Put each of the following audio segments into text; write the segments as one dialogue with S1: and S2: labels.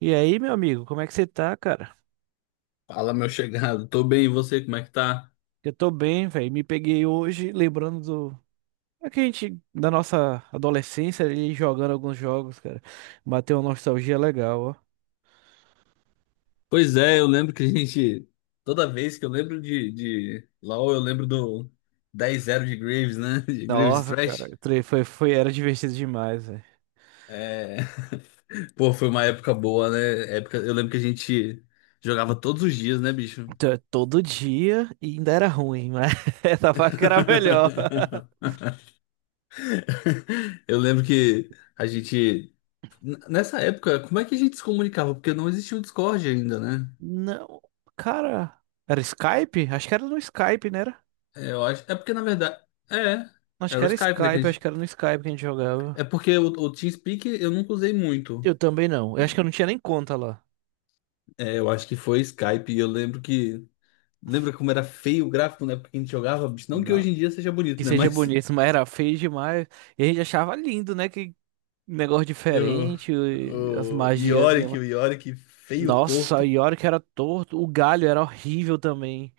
S1: E aí, meu amigo, como é que você tá, cara?
S2: Fala, meu chegado. Tô bem, e você, como é que tá?
S1: Eu tô bem, velho. Me peguei hoje lembrando do. É que a gente, da nossa adolescência, ali jogando alguns jogos, cara. Bateu uma nostalgia legal, ó.
S2: Pois é, eu lembro que a gente. Toda vez que eu lembro de LOL, eu lembro do 10-0 de Graves, né? De Graves
S1: Nossa, cara,
S2: Trash.
S1: foi, era divertido demais, velho.
S2: É... Pô, foi uma época boa, né? Época... Eu lembro que a gente jogava todos os dias, né, bicho?
S1: Então, é todo dia e ainda era ruim, mas essa parte que era melhor.
S2: Eu lembro que a gente. Nessa época, como é que a gente se comunicava? Porque não existia o Discord ainda, né?
S1: Não, cara, era Skype? Acho que era no Skype, né? Era?
S2: É, eu acho. É porque, na verdade. É.
S1: Acho
S2: Era
S1: que
S2: o
S1: era
S2: Skype, né? que a
S1: Skype, acho
S2: gente-
S1: que era no Skype que a gente jogava.
S2: É porque o TeamSpeak eu nunca usei muito.
S1: Eu também não. Eu acho que eu não tinha nem conta lá.
S2: É, eu acho que foi Skype e eu lembro que. Lembra como era feio o gráfico na época que a gente jogava? Bicho, não que hoje em dia seja
S1: Que
S2: bonito, né?
S1: seja
S2: Mas.
S1: bonito, mas era feio demais. E a gente achava lindo, né? Que negócio
S2: Eu,
S1: diferente, e as magias.
S2: O Yorick feio,
S1: Nossa,
S2: torto.
S1: e a hora que era torto. O galho era horrível também.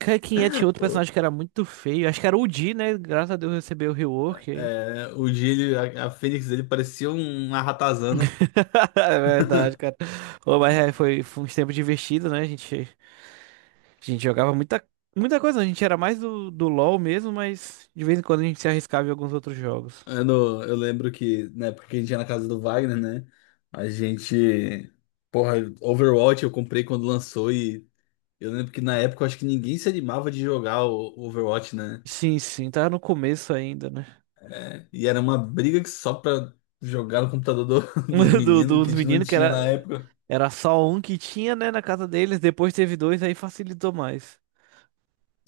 S1: Quem é? Tinha outro
S2: O,
S1: personagem que era muito feio. Acho que era o Di, né? Graças a Deus recebeu o rework aí.
S2: é, o Gilly, a Fênix dele parecia uma ratazana.
S1: É verdade, cara. Ô, mas é, foi uns tempos divertidos, né? A gente jogava muita, muita coisa. A gente era mais do LoL mesmo, mas de vez em quando a gente se arriscava em alguns outros jogos.
S2: Eu, não- eu lembro que na época que a gente ia na casa do Wagner, né? A gente. Porra, Overwatch eu comprei quando lançou e eu lembro que na época eu acho que ninguém se animava de jogar o Overwatch, né?
S1: Sim, sim, tava no começo ainda, né?
S2: É, e era uma briga que só pra jogar no computador dos
S1: do-
S2: meninos que
S1: dos
S2: a gente não
S1: meninos, que
S2: tinha na
S1: era,
S2: época.
S1: era só um que tinha, né, na casa deles, depois teve dois, aí facilitou mais.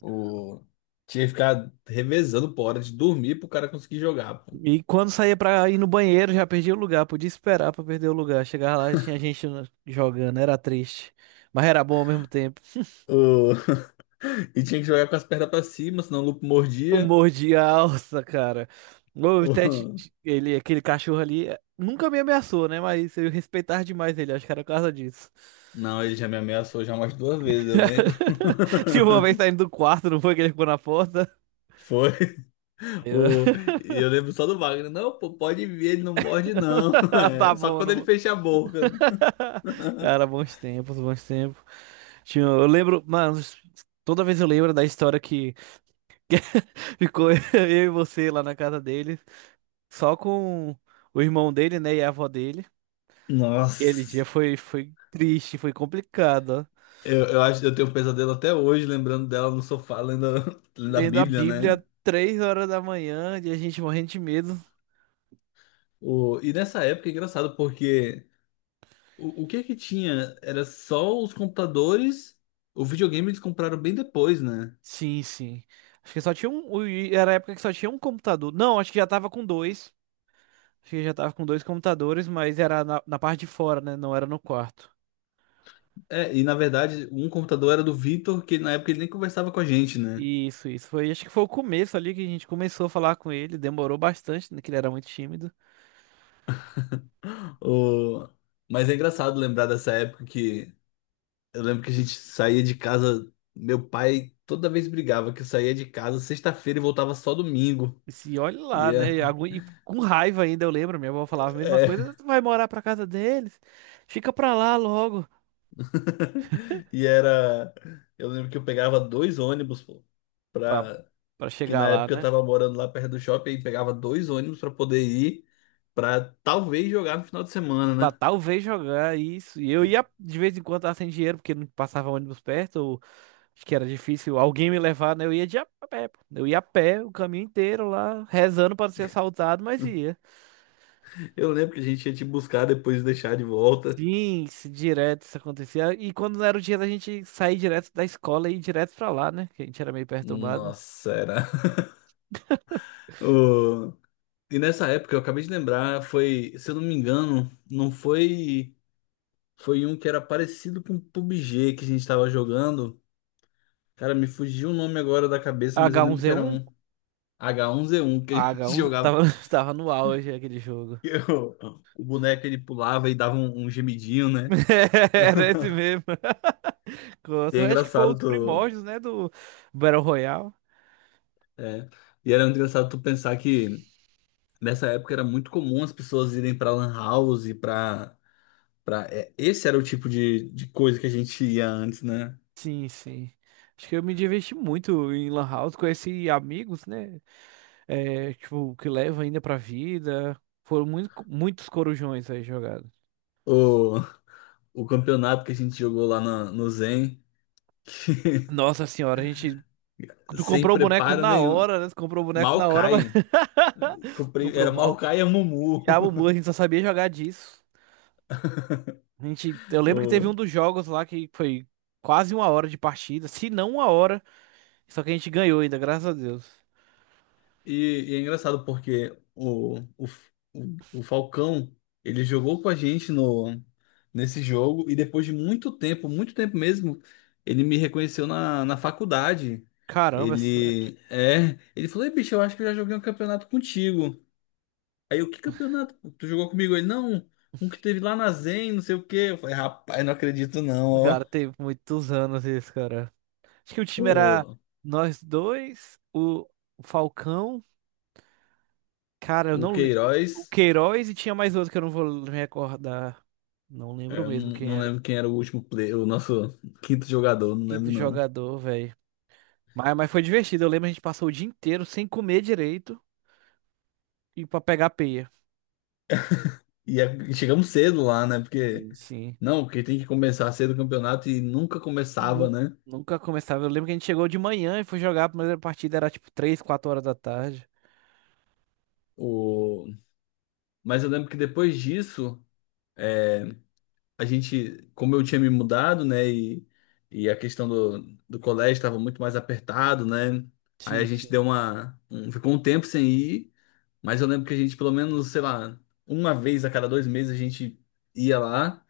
S2: O... Tinha que ficar revezando por hora de dormir pro cara conseguir jogar, pô.
S1: E quando saía pra ir no banheiro, já perdia o lugar, podia esperar pra perder o lugar. Chegava lá, já tinha gente jogando, era triste, mas era bom ao mesmo tempo.
S2: O- E tinha que jogar com as pernas pra cima, senão o lupo
S1: Eu
S2: mordia.
S1: mordi a alça, cara. O Ted,
S2: O-
S1: ele, aquele cachorro ali, nunca me ameaçou, né, mas eu respeitava demais ele, acho que era por causa disso.
S2: Não, ele já me ameaçou já umas 2 vezes, eu lembro.
S1: Se uma vez saindo do quarto, não foi que ele ficou na porta?
S2: Foi.
S1: Eu.
S2: O, e eu lembro só do Wagner. Não, pô, pode vir, ele não morde, não.
S1: Tá
S2: É, só
S1: bom,
S2: quando
S1: não
S2: ele
S1: vou.
S2: fecha a boca. Né?
S1: Cara, bons tempos, bons tempos. Tinha, eu lembro, mano, toda vez eu lembro da história que ficou eu e você lá na casa dele, só com o irmão dele, né, e a avó dele. Aquele
S2: Nossa.
S1: dia foi triste, foi complicado, ó.
S2: Eu acho que eu tenho um pesadelo até hoje, lembrando dela no sofá, lendo a
S1: Lendo a
S2: Bíblia, né?
S1: Bíblia 3 horas da manhã e a gente morrendo de medo.
S2: O, e nessa época é engraçado, porque o que é que tinha? Era só os computadores, o videogame eles compraram bem depois, né?
S1: Sim, sim. Acho que só tinha um. Era a época que só tinha um computador. Não, acho que já tava com dois. Acho que já tava com dois computadores, mas era na parte de fora, né? Não era no quarto.
S2: É, e na verdade, um computador era do Vitor, que na época ele nem conversava com a gente, né?
S1: Isso, isso. Foi, acho que foi o começo ali que a gente começou a falar com ele. Demorou bastante, né? Que ele era muito tímido.
S2: O, mas é engraçado lembrar dessa época que. Eu lembro que a gente saía de casa. Meu pai toda vez brigava que eu saía de casa sexta-feira e voltava só domingo.
S1: E se olha lá,
S2: E,
S1: né? E com raiva ainda, eu lembro. Minha avó falava a mesma
S2: é,
S1: coisa. Tu vai morar pra casa deles? Fica pra lá logo.
S2: e era. Eu lembro que eu pegava 2 ônibus, pô,
S1: Pra,
S2: pra,
S1: pra
S2: que
S1: chegar
S2: na
S1: lá,
S2: época eu
S1: né?
S2: tava morando lá perto do shopping e pegava 2 ônibus pra poder ir, pra talvez jogar no final de semana,
S1: Pra
S2: né?
S1: talvez jogar isso. E eu ia de vez em quando tava sem dinheiro, porque não passava ônibus perto. Ou acho que era difícil alguém me levar, né? Eu ia de a pé, pô. Eu ia a pé o caminho inteiro lá, rezando pra não ser assaltado, mas ia.
S2: Eu lembro que a gente ia te buscar depois de deixar de volta.
S1: Sim, direto isso acontecia. E quando era o dia da gente sair direto da escola e ir direto pra lá, né? Que a gente era meio perturbado.
S2: Nossa, era. o- E nessa época, eu acabei de lembrar, foi, se eu não me engano, não foi. Foi um que era parecido com o PUBG que a gente tava jogando. Cara, me fugiu o nome agora da cabeça, mas eu lembro que era
S1: H1Z1?
S2: um H1Z1 que a
S1: Ah,
S2: gente
S1: H1
S2: jogava.
S1: tava, tava no auge aquele jogo.
S2: E o boneco ele pulava e dava um gemidinho, né?
S1: Era esse mesmo.
S2: E é
S1: Contra. Acho que foi
S2: engraçado
S1: os
S2: tu.
S1: primórdios, né, do Battle Royale.
S2: É. E era muito engraçado tu pensar que nessa época era muito comum as pessoas irem pra Lan House, pra. Esse era o tipo de coisa que a gente ia antes, né?
S1: Sim, sim. Acho que eu me diverti muito em Lan House, conheci amigos, né? É, tipo, que levam ainda pra vida. Foram muito, muitos corujões aí jogados.
S2: O, o campeonato que a gente jogou lá no Zen.
S1: Nossa senhora, a gente Tu
S2: sem
S1: comprou o boneco
S2: preparo
S1: na
S2: nenhum.
S1: hora, né? Tu comprou o boneco na hora, mas
S2: Maokai. Comprei,
S1: comprou
S2: era
S1: mal.
S2: Maokai e a Mumu.
S1: Diabo Mu, a gente só sabia jogar disso. A gente, eu lembro que teve um
S2: O-
S1: dos jogos lá que foi quase uma hora de partida, se não uma hora, só que a gente ganhou ainda, graças a Deus.
S2: E, e é engraçado porque o Falcão, ele jogou com a gente no, nesse jogo e depois de muito tempo mesmo, ele me reconheceu na faculdade.
S1: Caramba,
S2: Ele, é, ele falou, Ei, bicho, eu acho que eu já joguei um campeonato contigo. Aí eu, que campeonato? Tu jogou comigo? Ele, não, um que teve lá na Zen, não sei o quê. Eu falei, rapaz, não acredito não,
S1: cara,
S2: ó.
S1: teve muitos anos isso, cara. Acho que o time era nós dois, o Falcão, cara, eu
S2: O
S1: não lembro. O
S2: Queiroz,
S1: Queiroz e tinha mais outro que eu não vou me recordar. Não
S2: é,
S1: lembro
S2: eu não,
S1: mesmo quem
S2: não
S1: era.
S2: lembro quem era o último player, o nosso quinto jogador, não
S1: Quinto
S2: lembro não.
S1: jogador, velho. Mas foi divertido. Eu lembro a gente passou o dia inteiro sem comer direito e pra pegar peia.
S2: E é- chegamos cedo lá, né? Porque,
S1: Sim. Sim.
S2: não, porque tem que começar cedo o campeonato e nunca começava,
S1: Nu-
S2: né?
S1: Nunca começava. Eu lembro que a gente chegou de manhã e foi jogar. A primeira partida era tipo 3 4 horas da tarde.
S2: O... Mas eu lembro que depois disso, é, a gente, como eu tinha me mudado, né? E a questão do colégio estava muito mais apertado, né? Aí a
S1: Sim.
S2: gente
S1: Sim.
S2: deu uma. Ficou um tempo sem ir, mas eu lembro que a gente, pelo menos, sei lá, uma vez a cada 2 meses a gente ia lá.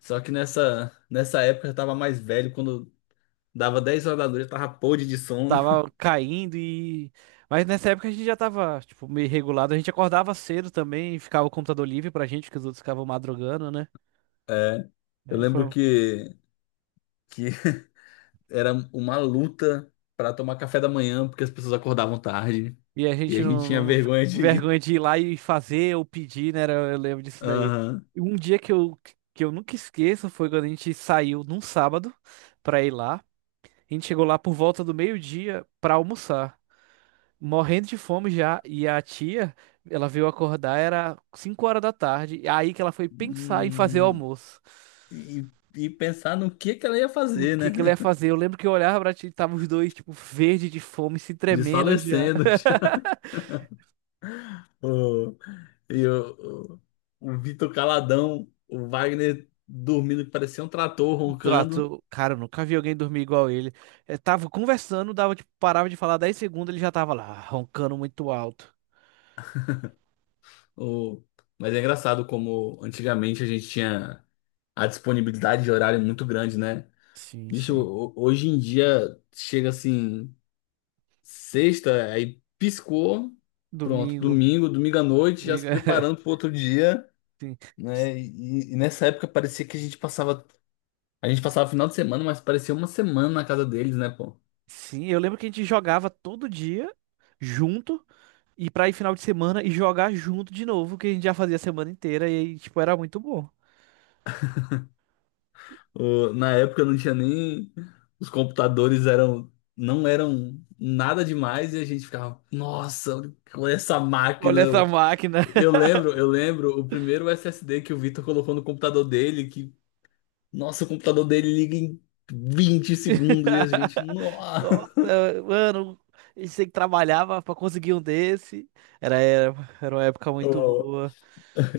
S2: Só que nessa época eu tava mais velho, quando dava 10 horas da noite eu tava podre de sono.
S1: Tava caindo e. Mas nessa época a gente já tava, tipo, meio regulado. A gente acordava cedo também e ficava o computador livre pra gente, porque os outros ficavam madrugando, né?
S2: É, eu
S1: Era,
S2: lembro
S1: foi,
S2: que, que era uma luta pra tomar café da manhã, porque as pessoas acordavam tarde
S1: e a
S2: e
S1: gente
S2: a gente
S1: não,
S2: tinha
S1: não fica
S2: vergonha
S1: com
S2: de ir.
S1: vergonha de ir lá e fazer ou pedir, né? Eu lembro disso daí.
S2: Aham.
S1: E um dia que eu, nunca esqueço foi quando a gente saiu num sábado pra ir lá. A gente chegou lá por volta do meio-dia pra almoçar, morrendo de fome já. E a tia, ela veio acordar, era 5 horas da tarde. E aí que ela foi pensar em fazer o
S2: Hum.
S1: almoço.
S2: E, e pensar no que ela ia
S1: O
S2: fazer, né?
S1: que que ela ia fazer? Eu lembro que eu olhava pra tia e tava os dois, tipo, verde de fome, se tremendo já.
S2: Desfalecendo já. O- E o Vitor caladão, o Wagner dormindo que parecia um trator roncando.
S1: Trato, cara, eu nunca vi alguém dormir igual ele. Eu tava conversando, dava, tipo, parava de falar 10 segundos, ele já tava lá, ah, roncando muito alto.
S2: O... Mas é engraçado como antigamente a gente tinha a disponibilidade de horário muito grande, né?
S1: Sim,
S2: Bicho,
S1: sim.
S2: hoje em dia chega assim, sexta, aí piscou, pronto,
S1: Domingo,
S2: domingo, domingo à noite, já se
S1: domingo,
S2: preparando para outro dia,
S1: sim.
S2: né? E nessa época parecia que a gente passava o final de semana, mas parecia uma semana na casa deles, né, pô?
S1: Sim, eu lembro que a gente jogava todo dia junto e pra ir final de semana e jogar junto de novo, que a gente já fazia a semana inteira e, aí, tipo, era muito bom.
S2: Na época não tinha nem. Os computadores eram. Não eram nada demais e a gente ficava, nossa, olha essa máquina.
S1: Olha essa
S2: Eu,
S1: máquina.
S2: eu lembro, eu lembro o primeiro SSD que o Vitor colocou no computador dele, que, nossa, o computador dele liga em 20 segundos e a gente, nossa.
S1: Nossa, mano, a gente sempre trabalhava pra conseguir um desse. Era, era, era uma época muito
S2: Eu
S1: boa.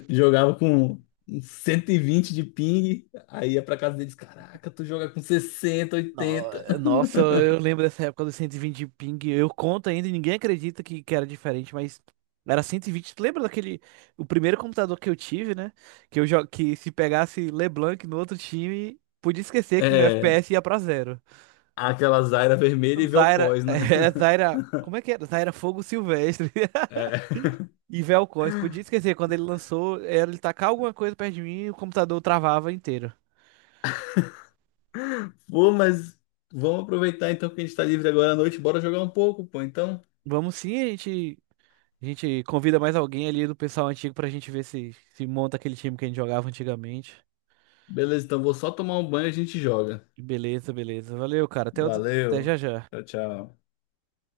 S2: jogava com 120 de ping, aí ia pra casa deles, caraca, tu joga com 60 80.
S1: No- Nossa, eu lembro dessa época dos 120 de ping. Eu conto ainda e ninguém acredita que era diferente, mas era 120. Tu lembra daquele. O primeiro computador que eu tive, né? Que se pegasse LeBlanc no outro time, podia esquecer que meu
S2: É,
S1: FPS ia pra zero.
S2: aquelas Zyra vermelha e
S1: Zaira.
S2: Vel'Koz, né?
S1: É, Zaira. Como é que era? Zaira Fogo Silvestre.
S2: É.
S1: E Vel'Koz. Podia esquecer, quando ele lançou, era ele tacar alguma coisa perto de mim e o computador travava inteiro.
S2: Pô, mas vamos aproveitar então que a gente tá livre agora à noite. Bora jogar um pouco, pô. Então,
S1: Vamos sim, a gente. A gente convida mais alguém ali do pessoal antigo pra gente ver se monta aquele time que a gente jogava antigamente.
S2: beleza. Então vou só tomar um banho e a gente joga.
S1: Beleza, beleza. Valeu, cara. Até, até
S2: Valeu.
S1: já já.
S2: Tchau, tchau.